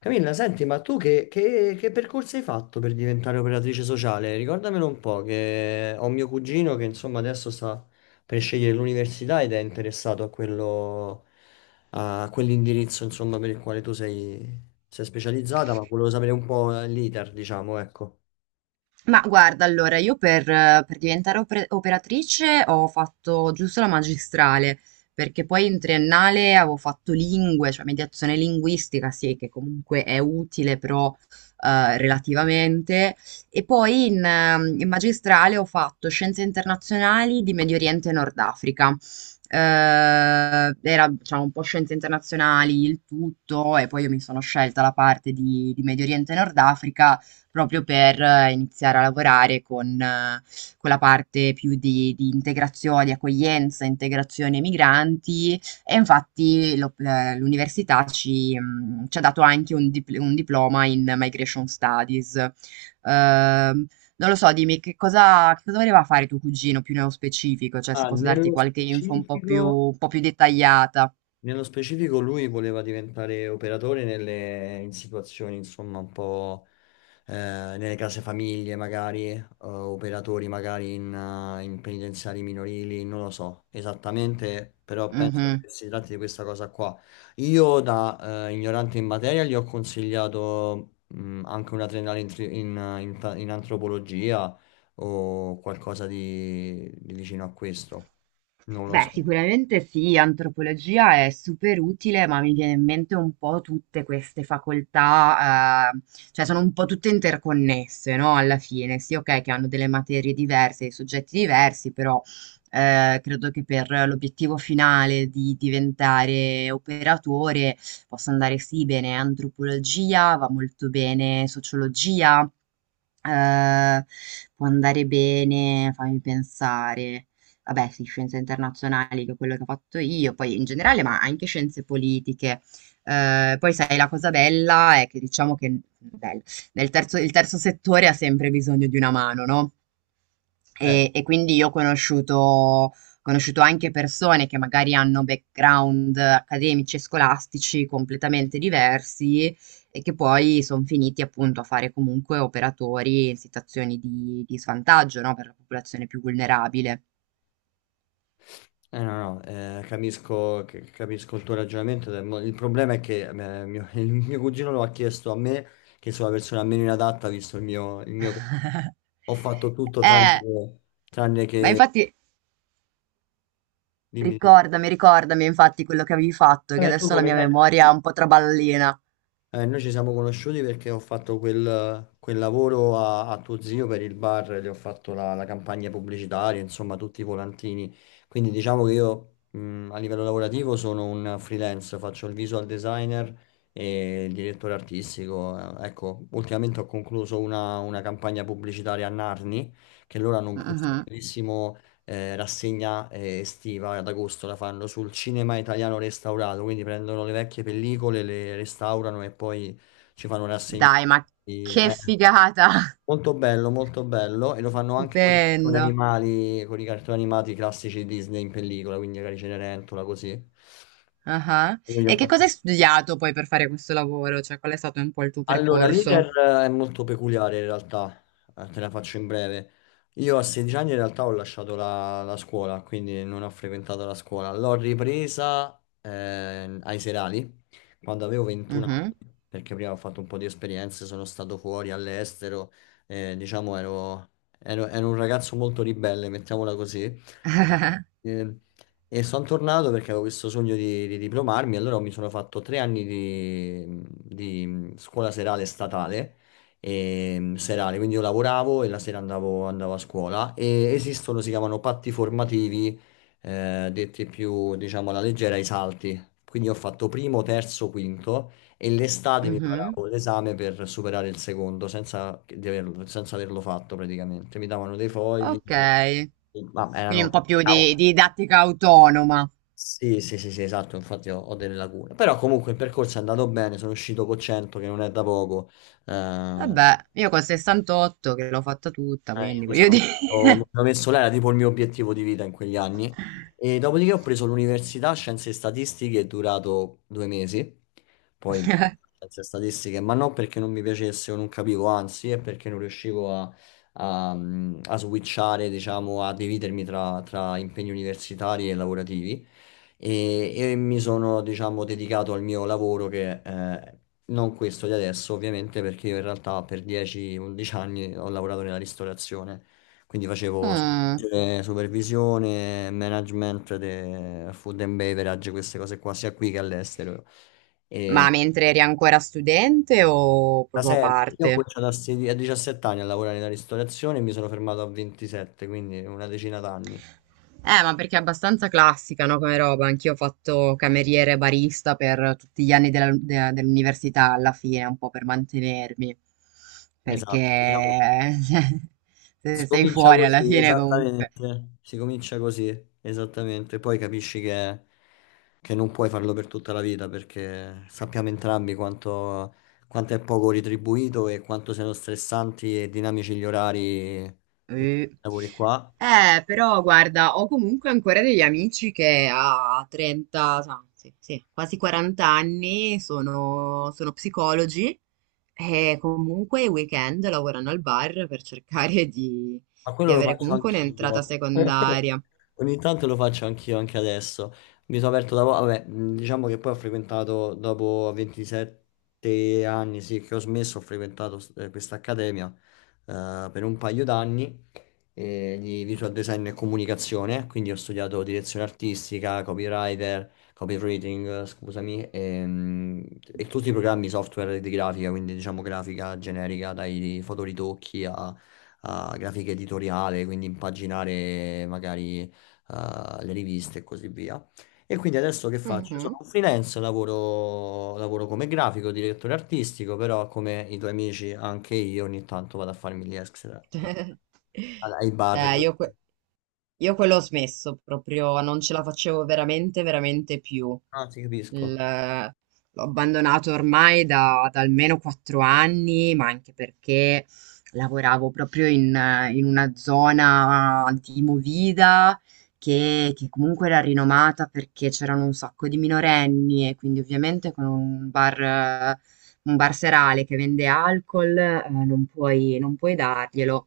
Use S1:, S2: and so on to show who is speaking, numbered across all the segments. S1: Camilla, senti, ma tu che percorso hai fatto per diventare operatrice sociale? Ricordamelo un po', che ho mio cugino che insomma adesso sta per scegliere l'università ed è interessato a quello, a quell'indirizzo insomma per il quale tu sei specializzata, ma volevo sapere un po' l'iter, diciamo, ecco.
S2: Ma guarda, allora, io per diventare operatrice ho fatto giusto la magistrale, perché poi in triennale avevo fatto lingue, cioè mediazione linguistica, sì, che comunque è utile, però relativamente. E poi in magistrale ho fatto scienze internazionali di Medio Oriente e Nord Africa. Era, diciamo, un po' scienze internazionali il tutto, e poi io mi sono scelta la parte di Medio Oriente e Nord Africa proprio per iniziare a lavorare con la parte più di integrazione, di accoglienza, integrazione migranti e infatti l'università ci ha dato anche un diploma in Migration Studies. Ehm, non lo so, dimmi che cosa voleva fare tuo cugino più nello specifico, cioè se
S1: Ah,
S2: posso darti
S1: nello
S2: qualche info un po' più,
S1: specifico...
S2: un po' più dettagliata.
S1: Nello specifico lui voleva diventare operatore nelle, in situazioni, insomma, un po' nelle case famiglie, magari, operatori magari in, in penitenziari minorili, non lo so esattamente, però penso
S2: Mhm.
S1: che si tratti di questa cosa qua. Io da ignorante in materia gli ho consigliato anche una triennale in, tri- in, in ta- in antropologia o qualcosa di vicino a questo, non lo
S2: Beh,
S1: so.
S2: sicuramente sì, antropologia è super utile, ma mi viene in mente un po' tutte queste facoltà, cioè sono un po' tutte interconnesse, no? Alla fine, sì, ok, che hanno delle materie diverse, dei soggetti diversi, però credo che per l'obiettivo finale di diventare operatore possa andare sì bene antropologia, va molto bene sociologia. Ehm, può andare bene, fammi pensare. Vabbè, sì, scienze internazionali, che è quello che ho fatto io, poi in generale, ma anche scienze politiche. Poi sai, la cosa bella è che diciamo che bello, il terzo settore ha sempre bisogno di una mano, no?
S1: Beh,
S2: E quindi io ho conosciuto anche persone che magari hanno background accademici e scolastici completamente diversi, e che poi son finiti appunto a fare comunque operatori in situazioni di svantaggio, no, per la popolazione più vulnerabile.
S1: No, no, capisco, capisco il tuo ragionamento. Il problema è che il mio cugino lo ha chiesto a me, che sono la persona meno inadatta, visto il mio... Ho fatto tutto tranne
S2: Eh,
S1: che... Tranne
S2: ma
S1: che...
S2: infatti
S1: Dimmi, dimmi.
S2: ricordami infatti quello che avevi fatto, che
S1: Vabbè, tu
S2: adesso la
S1: come
S2: mia
S1: sai.
S2: memoria è un po' traballina.
S1: Noi ci siamo conosciuti perché ho fatto quel lavoro a tuo zio per il bar, gli ho fatto la campagna pubblicitaria, insomma, tutti i volantini. Quindi diciamo che io a livello lavorativo sono un freelance, faccio il visual designer e il direttore artistico. Ecco, ultimamente ho concluso una campagna pubblicitaria a Narni, che loro hanno questo
S2: Mh-mh.
S1: bellissimo rassegna estiva ad agosto la fanno sul cinema italiano restaurato, quindi prendono le vecchie pellicole, le restaurano e poi ci fanno rassegna.
S2: Dai, ma
S1: Eh,
S2: che figata!
S1: molto bello e lo fanno anche con i cartoni
S2: Stupendo.
S1: animali, con i cartoni animati classici Disney in pellicola, quindi magari Cenerentola così.
S2: Ah-ah.
S1: Io gli ho
S2: E che cosa
S1: fatto.
S2: hai studiato poi per fare questo lavoro? Cioè, qual è stato un po' il tuo
S1: Allora,
S2: percorso?
S1: l'iter è molto peculiare in realtà, te la faccio in breve. Io a 16 anni in realtà ho lasciato la scuola, quindi non ho frequentato la scuola. L'ho ripresa ai serali quando avevo 21
S2: Mh-mh.
S1: anni, perché prima ho fatto un po' di esperienze, sono stato fuori all'estero, diciamo ero, ero un ragazzo molto ribelle, mettiamola così. E, e sono tornato perché avevo questo sogno di diplomarmi, allora mi sono fatto tre anni di scuola serale statale, e, serale, quindi io lavoravo e la sera andavo a scuola e esistono, si chiamano patti formativi, detti più, diciamo, alla leggera, i salti. Quindi ho fatto primo, terzo, quinto e l'estate mi
S2: Mh-mh.
S1: preparavo l'esame per superare il secondo senza averlo fatto praticamente. Mi davano dei fogli,
S2: Okay.
S1: ma
S2: Quindi
S1: erano...
S2: un po' più di didattica autonoma.
S1: Sì, sì, sì, sì, esatto, infatti ho delle lacune. Però comunque il percorso è andato bene, sono uscito con 100, che non è da poco. Eh, eh,
S2: Vabbè, io col 68 che l'ho fatta tutta,
S1: io
S2: quindi voglio
S1: mi
S2: dire.
S1: sono messo, là, era tipo il mio obiettivo di vita in quegli anni. E dopodiché ho preso l'università, scienze e statistiche, è durato due mesi. Poi bah, scienze e statistiche, ma non perché non mi piacesse o non capivo, anzi, è perché non riuscivo a switchare, diciamo, a dividermi tra impegni universitari e lavorativi e mi sono, diciamo, dedicato al mio lavoro che non questo di adesso, ovviamente, perché io in realtà per 10-11 anni ho lavorato nella ristorazione, quindi facevo
S2: Mh.
S1: supervisione, management, food and beverage, queste cose qua, sia qui che all'estero. E
S2: Ma mentre eri ancora studente o
S1: da
S2: proprio a
S1: sempre, io ho
S2: parte?
S1: cominciato a 17 anni a lavorare nella ristorazione e mi sono fermato a 27, quindi una decina d'anni.
S2: Ma perché è abbastanza classica, no, come roba. Anch'io ho fatto cameriere e barista per tutti gli anni dell'università alla fine, un po' per mantenermi.
S1: Esatto, diciamo.
S2: Perché
S1: Si
S2: se sei
S1: comincia
S2: fuori alla
S1: così,
S2: fine comunque.
S1: esattamente. Si comincia così, esattamente. Poi capisci che non puoi farlo per tutta la vita perché sappiamo entrambi quanto è poco ritribuito e quanto siano stressanti e dinamici gli orari, i
S2: Eh,
S1: lavori qua.
S2: però guarda, ho comunque ancora degli amici che a 30, sì, sì, quasi 40 anni sono psicologi e comunque i weekend lavorano al bar per cercare di,
S1: Ma
S2: di
S1: quello lo
S2: avere
S1: faccio
S2: comunque un'entrata
S1: anch'io.
S2: secondaria.
S1: Ogni tanto lo faccio anch'io, anche adesso. Mi sono aperto da poco, vabbè, diciamo che poi ho frequentato dopo 27 anni, sì, che ho smesso, ho frequentato questa accademia per un paio d'anni di visual design e comunicazione, quindi ho studiato direzione artistica, copywriter, copywriting, scusami, e tutti i programmi software di grafica, quindi diciamo grafica generica, dai fotoritocchi a grafica editoriale, quindi impaginare magari le riviste e così via. E quindi adesso che faccio? Sono
S2: Mhm.
S1: un freelance, lavoro come grafico, direttore artistico, però come i tuoi amici anche io ogni tanto vado a farmi gli extra ai bar.
S2: Eh, io,
S1: Così.
S2: que- io quello ho smesso proprio, non ce la facevo veramente, veramente più.
S1: Ah, ti
S2: Il-
S1: capisco.
S2: L'ho abbandonato ormai da almeno 4 anni, ma anche perché lavoravo proprio in una zona di Movida che comunque era rinomata perché c'erano un sacco di minorenni e quindi ovviamente con un barserale che vende alcol, non puoi darglielo.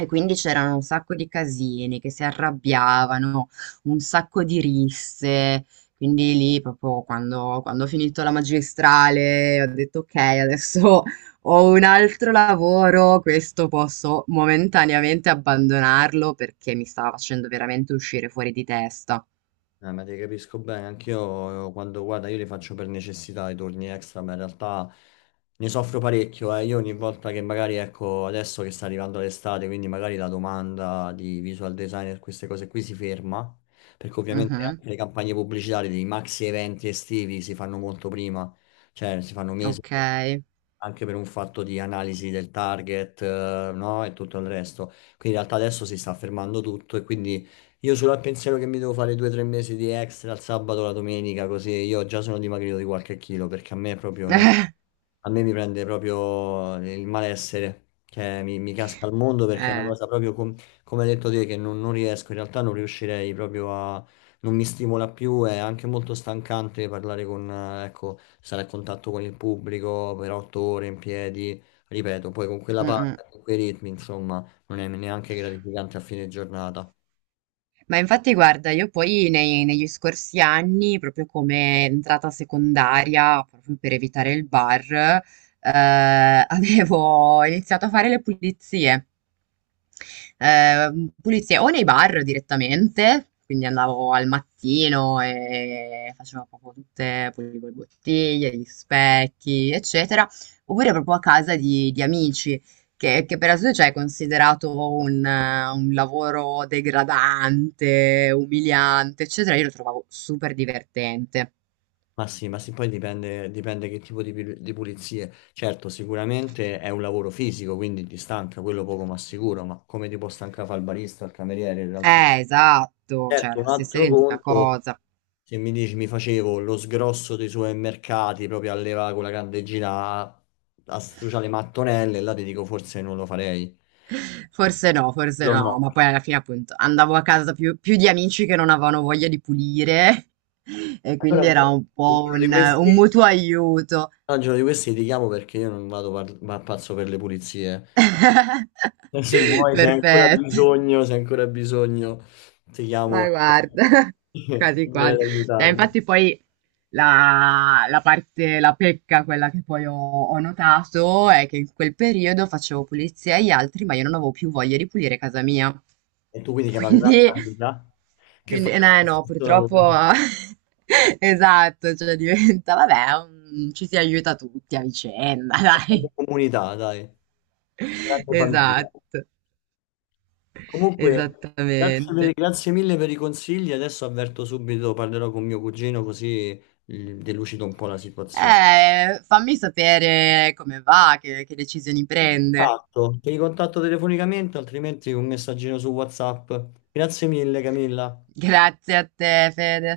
S2: E quindi c'erano un sacco di casini che si arrabbiavano, un sacco di risse. Quindi lì, proprio quando ho finito la magistrale, ho detto: Ok, adesso ho un altro lavoro, questo posso momentaneamente abbandonarlo perché mi stava facendo veramente uscire fuori di testa.
S1: Ma ti capisco bene, anch'io quando guarda, io li faccio per necessità i turni extra, ma in realtà ne soffro parecchio. Eh. Io ogni volta che magari, ecco, adesso che sta arrivando l'estate, quindi magari la domanda di visual designer, queste cose qui si ferma, perché ovviamente
S2: Mhm,
S1: anche le campagne pubblicitarie dei maxi eventi estivi si fanno molto prima, cioè si fanno mesi,
S2: ok.
S1: anche per un fatto di analisi del target, no? E tutto il resto. Quindi in realtà adesso si sta fermando tutto e quindi io solo al pensiero che mi devo fare due o tre mesi di extra il sabato, la domenica, così io già sono dimagrito di qualche chilo perché a me proprio non... a me mi prende proprio il malessere, cioè mi casca al mondo perché è una
S2: Eh.
S1: cosa proprio come hai detto te che non, non riesco, in realtà non riuscirei proprio a... non mi stimola più, è anche molto stancante parlare con, ecco, stare a contatto con il pubblico per otto ore in piedi, ripeto, poi con quella
S2: Mm, mm.
S1: parte, con quei ritmi, insomma, non è neanche gratificante a fine giornata.
S2: Ma infatti guarda, io poi negli scorsi anni, proprio come entrata secondaria, proprio per evitare il bar, eh, avevo iniziato a fare le pulizie. Pulizie o nei bar direttamente, quindi andavo al mattino e facevo proprio tutte, pulivo le bottiglie, gli specchi, eccetera, oppure proprio a casa di amici, che per adesso cioè, è considerato un lavoro degradante, umiliante, eccetera, io lo trovavo super divertente.
S1: Ma sì, poi dipende, dipende che tipo di pulizie. Certo, sicuramente è un lavoro fisico, quindi ti stanca, quello poco ma sicuro, ma come ti può stancare fare il barista, il cameriere in realtà?
S2: Esatto, cioè
S1: Certo, un
S2: la stessa
S1: altro
S2: identica
S1: conto,
S2: cosa.
S1: se mi dici mi facevo lo sgrosso dei supermercati proprio a levare con la candeggina a, a struciare le mattonelle, là ti dico forse non lo farei.
S2: Forse
S1: Lo
S2: no,
S1: no.
S2: ma poi alla fine appunto andavo a casa più di amici che non avevano voglia di pulire e quindi
S1: Allora,
S2: era
S1: gio-
S2: un
S1: il
S2: po'
S1: giorno di
S2: un
S1: questi,
S2: mutuo aiuto.
S1: no, il giorno di questi ti chiamo perché io non ma pazzo per le pulizie. E se vuoi,
S2: Perfetto.
S1: se hai ancora bisogno, ti chiamo
S2: Ma guarda,
S1: e
S2: quasi
S1: vieni
S2: quasi.
S1: ad
S2: Dai,
S1: aiutarmi.
S2: infatti poi la parte, la pecca, quella che poi ho notato, è che in quel periodo facevo pulizia agli altri, ma io non avevo più voglia di pulire casa mia.
S1: E tu quindi chiamavi un'altra
S2: Quindi,
S1: amica che faceva
S2: no,
S1: lo
S2: no,
S1: stesso lavoro.
S2: purtroppo,
S1: Una
S2: esatto, cioè diventa, vabbè, ci si aiuta tutti a vicenda, dai.
S1: grande comunità, dai, una grande famiglia.
S2: Esatto,
S1: Comunque,
S2: esattamente.
S1: grazie mille per i consigli. Adesso avverto subito, parlerò con mio cugino così delucido un po' la situazione.
S2: Fammi sapere come va, che decisioni prende.
S1: Ti ricontatto telefonicamente, altrimenti un messaggino su WhatsApp. Grazie mille, Camilla.
S2: Grazie a te, Fede.